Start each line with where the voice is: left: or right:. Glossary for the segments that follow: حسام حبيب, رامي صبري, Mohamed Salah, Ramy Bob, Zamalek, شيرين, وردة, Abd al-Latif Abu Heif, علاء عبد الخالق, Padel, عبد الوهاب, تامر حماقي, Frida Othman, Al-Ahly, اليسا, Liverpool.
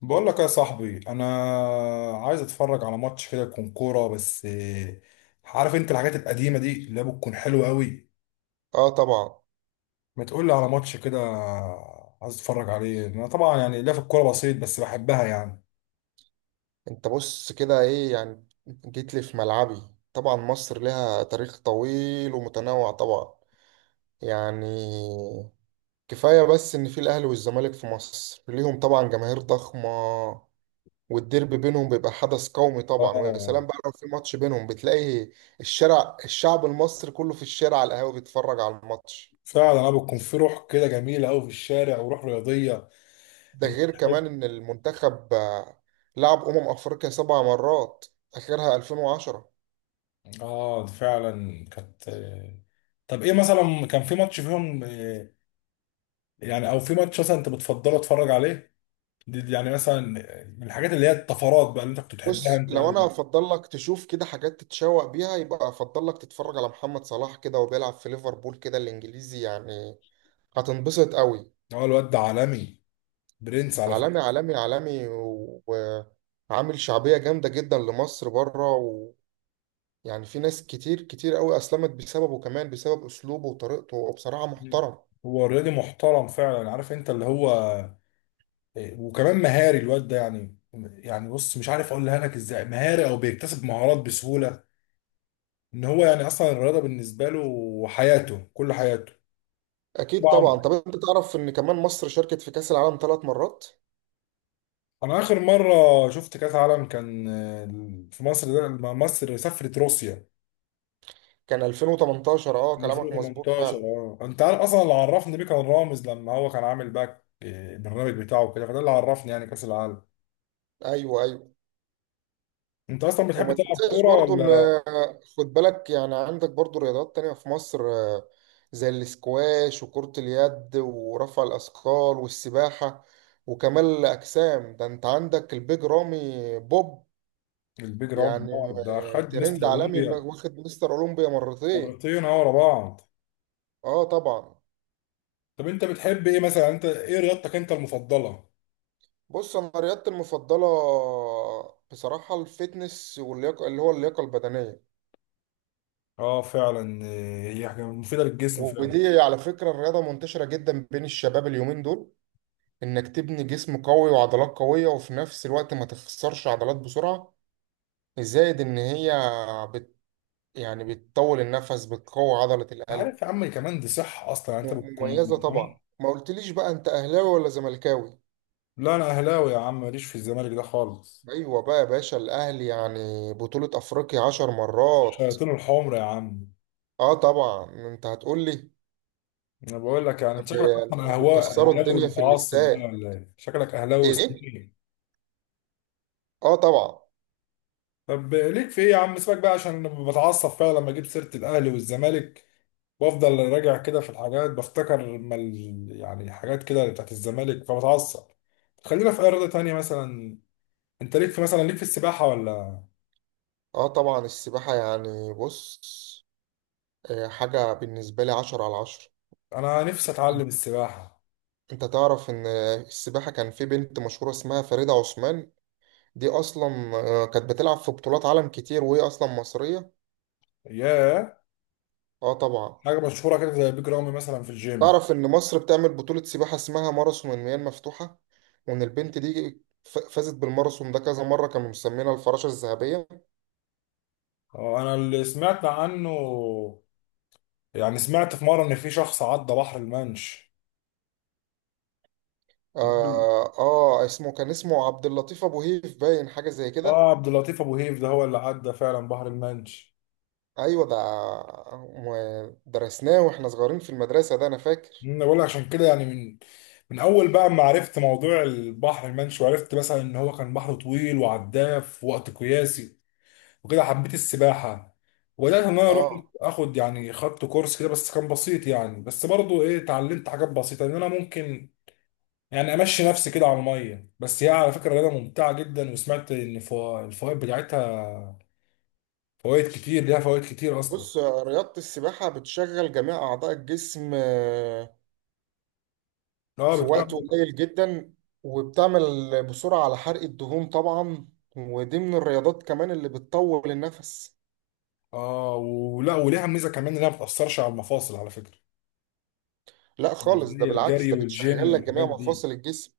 left: بقول لك يا صاحبي انا عايز اتفرج على ماتش كده يكون كوره بس عارف انت الحاجات القديمه دي اللي هي بتكون حلوه قوي.
right: اه طبعا.
left: ما تقول لي على ماتش كده عايز اتفرج عليه انا طبعا، يعني لا في الكوره بسيط بس بحبها يعني.
right: انت بص كده، ايه يعني جيت لي في ملعبي؟ طبعا مصر لها تاريخ طويل ومتنوع، طبعا يعني كفاية بس ان في الاهلي والزمالك في مصر ليهم طبعا جماهير ضخمة، والديربي بينهم بيبقى حدث قومي طبعا. ويا
left: اه
right: سلام بقى لو في ماتش بينهم بتلاقي الشارع، الشعب المصري كله في الشارع على القهاوي بيتفرج على الماتش.
left: فعلا، انا بتكون في روح كده جميله قوي في الشارع وروح رياضيه.
right: ده
left: انت
right: غير
left: تحب.
right: كمان ان المنتخب لعب افريقيا 7 مرات، اخرها 2010.
left: اه فعلا كانت طب ايه مثلا كان في ماتش فيهم؟ يعني او في ماتش مثلا انت بتفضله اتفرج عليه؟ دي يعني مثلا من الحاجات اللي هي الطفرات بقى اللي انت كنت بتحبها
right: بص،
left: انت
right: لو انا
left: قوي.
right: افضل لك تشوف كده حاجات تتشوق بيها، يبقى افضل لك تتفرج على محمد صلاح كده، وبيلعب في ليفربول كده الانجليزي يعني. هتنبسط قوي.
left: هو الواد ده عالمي، برنس على فكره.
right: عالمي عالمي عالمي، وعامل شعبية جامدة جدا لمصر بره، ويعني في ناس كتير كتير قوي اسلمت بسببه، كمان بسبب اسلوبه وطريقته، وبصراحة
left: مم.
right: محترم.
left: هو رياضي محترم فعلا، عارف انت اللي هو وكمان مهاري الواد ده يعني. يعني بص، مش عارف اقولها لك ازاي، مهاري او بيكتسب مهارات بسهوله. ان هو يعني اصلا الرياضه بالنسبه له حياته، كل حياته.
right: اكيد طبعا.
left: طبعا.
right: طب انت تعرف ان كمان مصر شاركت في كأس العالم 3 مرات؟
left: انا اخر مره شفت كاس عالم كان في مصر، ده لما مصر سافرت روسيا.
right: كان 2018، اه
left: من
right: كلامك مظبوط
left: 2018،
right: فعلا.
left: اه انت عارف اصلا اللي عرفني بيه كان رامز، لما هو كان عامل باك البرنامج بتاعه كده، فده اللي عرفني يعني كاس العالم.
right: ايوه ايوه.
left: انت اصلا بتحب
right: وما
left: تلعب
right: تنساش
left: كوره
right: برضو ان
left: ولا؟
right: خد بالك، يعني عندك برضو رياضات تانية في مصر زي الاسكواش وكرة اليد ورفع الأثقال والسباحة وكمال الأجسام. ده انت عندك البيج رامي بوب،
left: البيج راوند
right: يعني
left: ده خد مستر
right: ترند عالمي،
left: اولمبيا
right: واخد مستر أولمبيا مرتين.
left: مرتين. اه ورا بعض.
right: اه طبعا.
left: طب انت بتحب ايه مثلا؟ انت ايه رياضتك انت المفضله؟
right: بص انا رياضتي المفضلة بصراحة الفتنس واللياقة، اللي هو اللياقة البدنية.
left: اه فعلا، هي حاجه مفيده للجسم فعلا.
right: ودي على فكرة الرياضة منتشرة جدا بين الشباب اليومين دول، انك تبني جسم قوي وعضلات قوية وفي نفس الوقت ما تخسرش عضلات بسرعة. زائد ان هي بت يعني بتطول النفس، بتقوي عضلة
left: انت
right: القلب.
left: عارف يا عم، كمان دي صحه اصلا يعني انت
right: م- مميزة
left: بتكون.
right: طبعا. ما قلتليش بقى انت اهلاوي ولا زملكاوي؟
left: لا انا اهلاوي يا عم، ماليش في الزمالك ده خالص.
right: ايوه بقى يا باشا، الاهلي يعني بطولة افريقيا 10 مرات.
left: الشياطين الحمر يا عم.
right: اه طبعا انت هتقولي،
left: انا بقول لك، يعني
right: طب
left: انت شكلك اصلا
right: انتوا
left: اهواء
right: بتكسروا
left: اهلاوي
right: الدنيا في
left: متعصب بقى
right: الاستاد.
left: ولا ايه؟ شكلك اهلاوي
right: ايه.
left: سنين.
right: اه طبعا.
left: طب ليك في ايه يا عم؟ سيبك بقى، عشان بتعصب فعلا لما اجيب سيره الاهلي والزمالك، وافضل راجع كده في الحاجات بفتكر لما يعني حاجات كده بتاعت الزمالك فبتعصب. خلينا في اي رياضه تانيه مثلا. انت ليك في مثلا، ليك في السباحه ولا؟
right: اه طبعا، السباحة يعني، بص حاجة بالنسبة لي 10/10.
left: انا نفسي اتعلم السباحه.
right: انت تعرف ان السباحة كان في بنت مشهورة اسمها فريدة عثمان، دي اصلا كانت بتلعب في بطولات عالم كتير وهي اصلا مصرية.
left: ياه،
right: اه طبعا.
left: حاجه مشهوره كده زي بيج رامي مثلا في الجيم.
right: تعرف ان مصر بتعمل بطولة سباحة اسمها ماراثون المياه المفتوحة، وان البنت دي فازت بالماراثون ده كذا مرة، كانوا مسمينها الفراشة الذهبية.
left: اه انا اللي سمعت عنه، يعني سمعت في مرة إن في شخص عدى بحر المنش.
right: اه اسمه، كان اسمه عبد اللطيف ابو هيف، باين حاجة زي كده.
left: اه، عبد اللطيف أبو هيف ده هو اللي عدى فعلا بحر المنش.
right: ايوه ده درسناه واحنا صغيرين في المدرسة، ده انا فاكر.
left: أنا بقول لك عشان كده، يعني من من أول بقى ما عرفت موضوع البحر المنش، وعرفت مثلا إن هو كان بحر طويل وعداه في وقت قياسي، وكده حبيت السباحة، وبدأت إن أنا أروح
right: اه.
left: آخد، يعني خدت كورس كده بس كان بسيط يعني. بس برضه إيه، اتعلمت حاجات بسيطة إن أنا ممكن يعني امشي نفسي كده على الميه. بس هي على فكره رياضه ممتعه جدا، وسمعت ان الفوائد بتاعتها فوائد كتير، ليها فوائد كتير اصلا.
right: بص رياضة السباحة بتشغل جميع أعضاء الجسم
left: اه
right: في وقت
left: بتعمل.
right: قليل جدا، وبتعمل بسرعة على حرق الدهون طبعا. ودي من الرياضات كمان اللي بتطول النفس.
left: اه، ولا وليها ميزه كمان انها ما بتاثرش على المفاصل على فكره،
right: لا خالص، ده
left: زي
right: بالعكس،
left: الجري
right: ده
left: والجيم
right: بتشغل لك جميع
left: والحاجات دي.
right: مفاصل الجسم.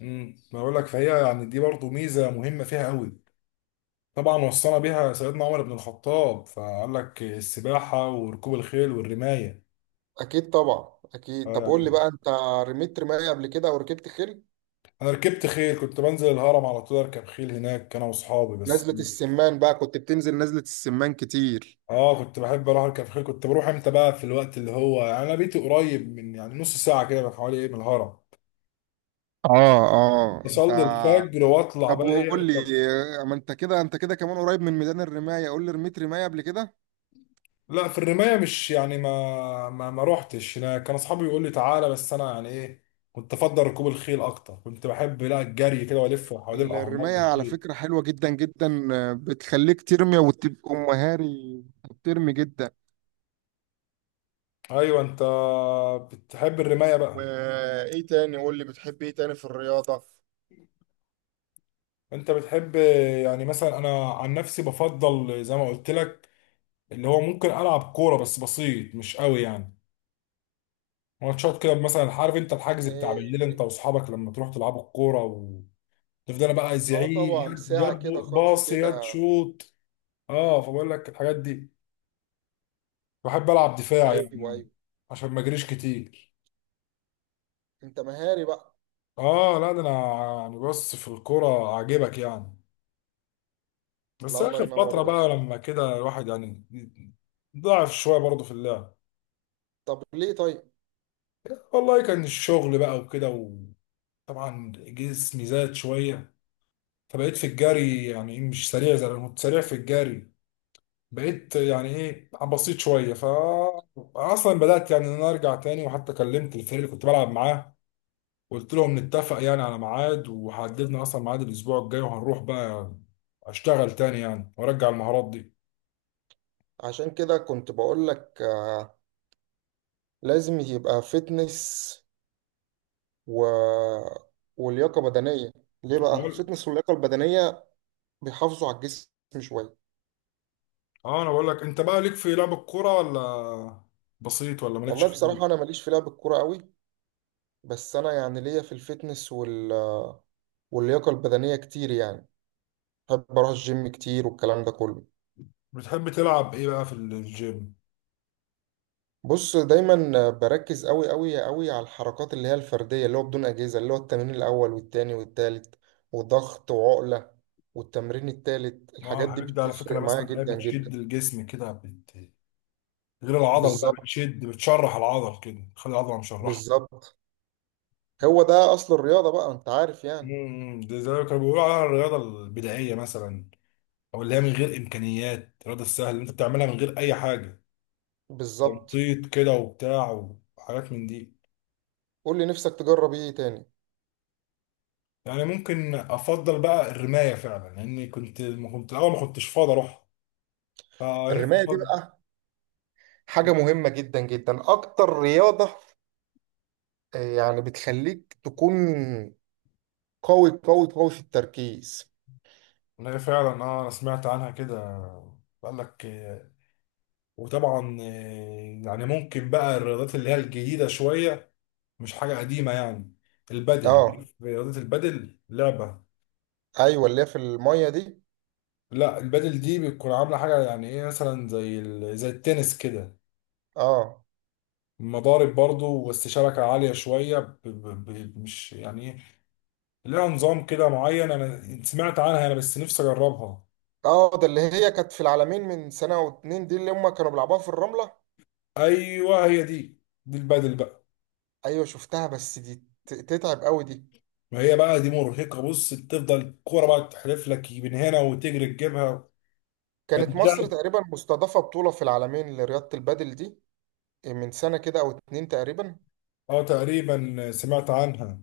left: ما بقول لك، فهي يعني دي برضو ميزه مهمه فيها قوي. طبعا وصانا بيها سيدنا عمر بن الخطاب فقال لك السباحه وركوب الخيل والرمايه.
right: أكيد طبعا أكيد.
left: آه
right: طب قول لي
left: يعني.
right: بقى، أنت رميت رماية قبل كده أو ركبت خيل؟
left: انا ركبت خيل، كنت بنزل الهرم على طول اركب خيل هناك انا واصحابي بس.
right: نزلة السمان بقى، كنت بتنزل نزلة السمان كتير.
left: اه كنت بحب اروح اركب خيل، كنت بروح امتى بقى في الوقت اللي هو، يعني انا بيتي قريب من، يعني نص ساعه كده حوالي ايه من الهرم.
right: اه. اه انت.
left: اصلي الفجر واطلع
right: طب
left: بقى ايه
right: وقول لي
left: اركب.
right: ما انت كده، انت كده كمان قريب من ميدان الرماية، قول لي رميت رماية قبل كده؟
left: لا في الرمايه مش يعني ما روحتش انا، كان اصحابي يقول لي تعالى بس انا يعني ايه. كنت افضل ركوب الخيل اكتر، كنت بحب لا الجري كده والف حوالين الاهرامات
right: الرماية على
left: بالخيل.
right: فكرة حلوة جدا جدا، بتخليك ترمي وتبقى مهاري، بترمي جدا.
left: ايوه انت بتحب الرمايه بقى؟
right: وايه تاني؟ قول لي بتحب ايه تاني في الرياضة؟
left: انت بتحب يعني مثلا؟ انا عن نفسي بفضل زي ما قلت لك، اللي هو ممكن العب كوره بس بسيط مش قوي يعني. ماتشات كده مثلا، عارف انت الحجز بتاع
right: ايه.
left: بالليل انت واصحابك لما تروح تلعبوا الكوره، تفضل بقى عايز
right: اه
left: يعيد
right: طبعا،
left: يد
right: ساعة
left: يد
right: كده، خطف
left: باص يد
right: كده.
left: شوط. اه فبقول لك الحاجات دي، بحب العب دفاع
right: ايوه
left: يعني
right: ايوه.
left: عشان ما اجريش كتير.
right: انت مهاري بقى.
left: اه لا ده انا يعني. بص في الكوره عاجبك يعني،
right: لا
left: بس
right: الله
left: اخر
right: ينور يا
left: فتره بقى
right: باشا.
left: لما كده الواحد يعني ضعف شويه برضه في اللعب.
right: طب ليه طيب؟
left: والله كان الشغل بقى وكده، وطبعا جسمي زاد شويه، فبقيت في الجري يعني مش سريع زي انا كنت سريع في الجري. بقيت يعني ايه بسيط شويه ف اصلا بدات يعني ان انا ارجع تاني، وحتى كلمت الفريق اللي كنت بلعب معاه، قلت لهم نتفق يعني على ميعاد، وحددنا اصلا ميعاد الاسبوع الجاي وهنروح بقى اشتغل تاني يعني وارجع المهارات دي.
right: عشان كده كنت بقول لك لازم يبقى فتنس و... ولياقة بدنية. ليه بقى؟
left: بقول.
right: الفتنس واللياقة البدنية بيحافظوا على الجسم شوية.
left: اه انا بقول لك، انت بقى ليك في لعب الكوره ولا بسيط ولا مالكش
right: والله بصراحة أنا
left: فيه؟
right: ماليش في لعب الكورة قوي، بس أنا يعني ليا في الفتنس وال... واللياقة البدنية كتير يعني، بحب أروح الجيم كتير والكلام ده كله.
left: بتحب تلعب ايه بقى في الجيم؟
right: بص دايما بركز قوي قوي قوي على الحركات اللي هي الفردية، اللي هو بدون أجهزة، اللي هو التمرين الأول والتاني والتالت وضغط وعقلة، والتمرين التالت،
left: اه
right: الحاجات دي
left: الحاجات دي على فكره انا
right: بتفرق معايا
left: بسمع انها
right: جدا جدا.
left: بتشد الجسم كده، بت، غير العضل بقى
right: بالظبط
left: بتشد، بتشرح العضل كده، تخلي العضله مشرحه.
right: بالظبط، هو ده اصل الرياضه بقى، انت عارف يعني.
left: ده زي ما كانوا بيقولوا عليها الرياضه البدائيه مثلا، او اللي هي من غير امكانيات، الرياضه السهله اللي انت بتعملها من غير اي حاجه،
right: بالظبط.
left: تنطيط كده وبتاع وحاجات من دي.
right: قول لي نفسك تجرب ايه تاني؟
left: يعني ممكن افضل بقى الرمايه فعلا، لاني كنت ما كنت الاول، ما كنتش فاضي اروح، فنفسي
right: الرمايه دي
left: افضل.
right: بقى حاجه مهمه جدا جدا، اكتر رياضه يعني بتخليك تكون قوي قوي قوي في التركيز.
left: إن هي فعلا، اه انا سمعت عنها كده، قال لك وطبعا يعني ممكن بقى الرياضات اللي هي الجديده شويه مش حاجه قديمه يعني، البدل،
right: اه.
left: رياضه البدل لعبه.
right: ايوه اللي هي في الميه دي.
left: لا البادل دي بتكون عاملة حاجة يعني ايه مثلا، زي ال، زي التنس كده،
right: اه.
left: مضارب برضو بس شبكة عالية شوية، مش يعني ايه، لها نظام كده معين انا سمعت عنها انا، بس نفسي اجربها.
right: اه ده اللي هي كانت في العالمين من سنه او اتنين دي، اللي هم كانوا بيلعبوها في الرمله.
left: ايوه هي دي، دي البادل بقى.
right: ايوه شفتها، بس دي تتعب قوي دي.
left: ما هي بقى دي مرهقة، بص بتفضل الكورة بقى تحلف لك من هنا وتجري تجيبها.
right: كانت مصر
left: هتتلعب.
right: تقريبا مستضافه بطوله في العالمين لرياضه البادل دي من سنه كده او اتنين تقريبا.
left: اه تقريبا سمعت عنها.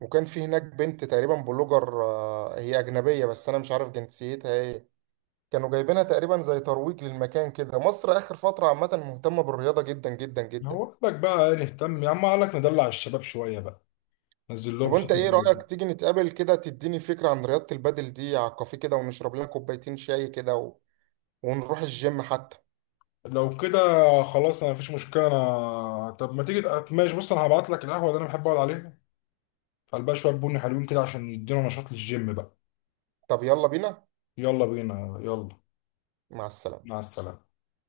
right: وكان في هناك بنت تقريبا بلوجر، هي أجنبية بس أنا مش عارف جنسيتها إيه. كانوا جايبينها تقريبا زي ترويج للمكان كده، مصر آخر فترة عامة مهتمة بالرياضة جدا جدا جدا.
left: هو قال لك بقى نهتم يا عم، قال لك ندلع الشباب شوية بقى، نزل
right: طب
left: لهم شوية.
right: وأنت إيه رأيك تيجي نتقابل كده، تديني فكرة عن رياضة البادل دي على الكافيه كده، ونشرب لنا كوبايتين شاي كده و... ونروح الجيم حتى.
left: لو كده خلاص انا مفيش مشكله انا. طب ما تيجي ماشي، بص انا هبعت لك القهوه اللي انا بحب اقعد عليها، قلبها شويه بني حلوين كده عشان يدينا نشاط للجيم بقى.
right: طب يلا بينا.
left: يلا بينا يلا.
right: مع السلامة.
left: مع السلامه.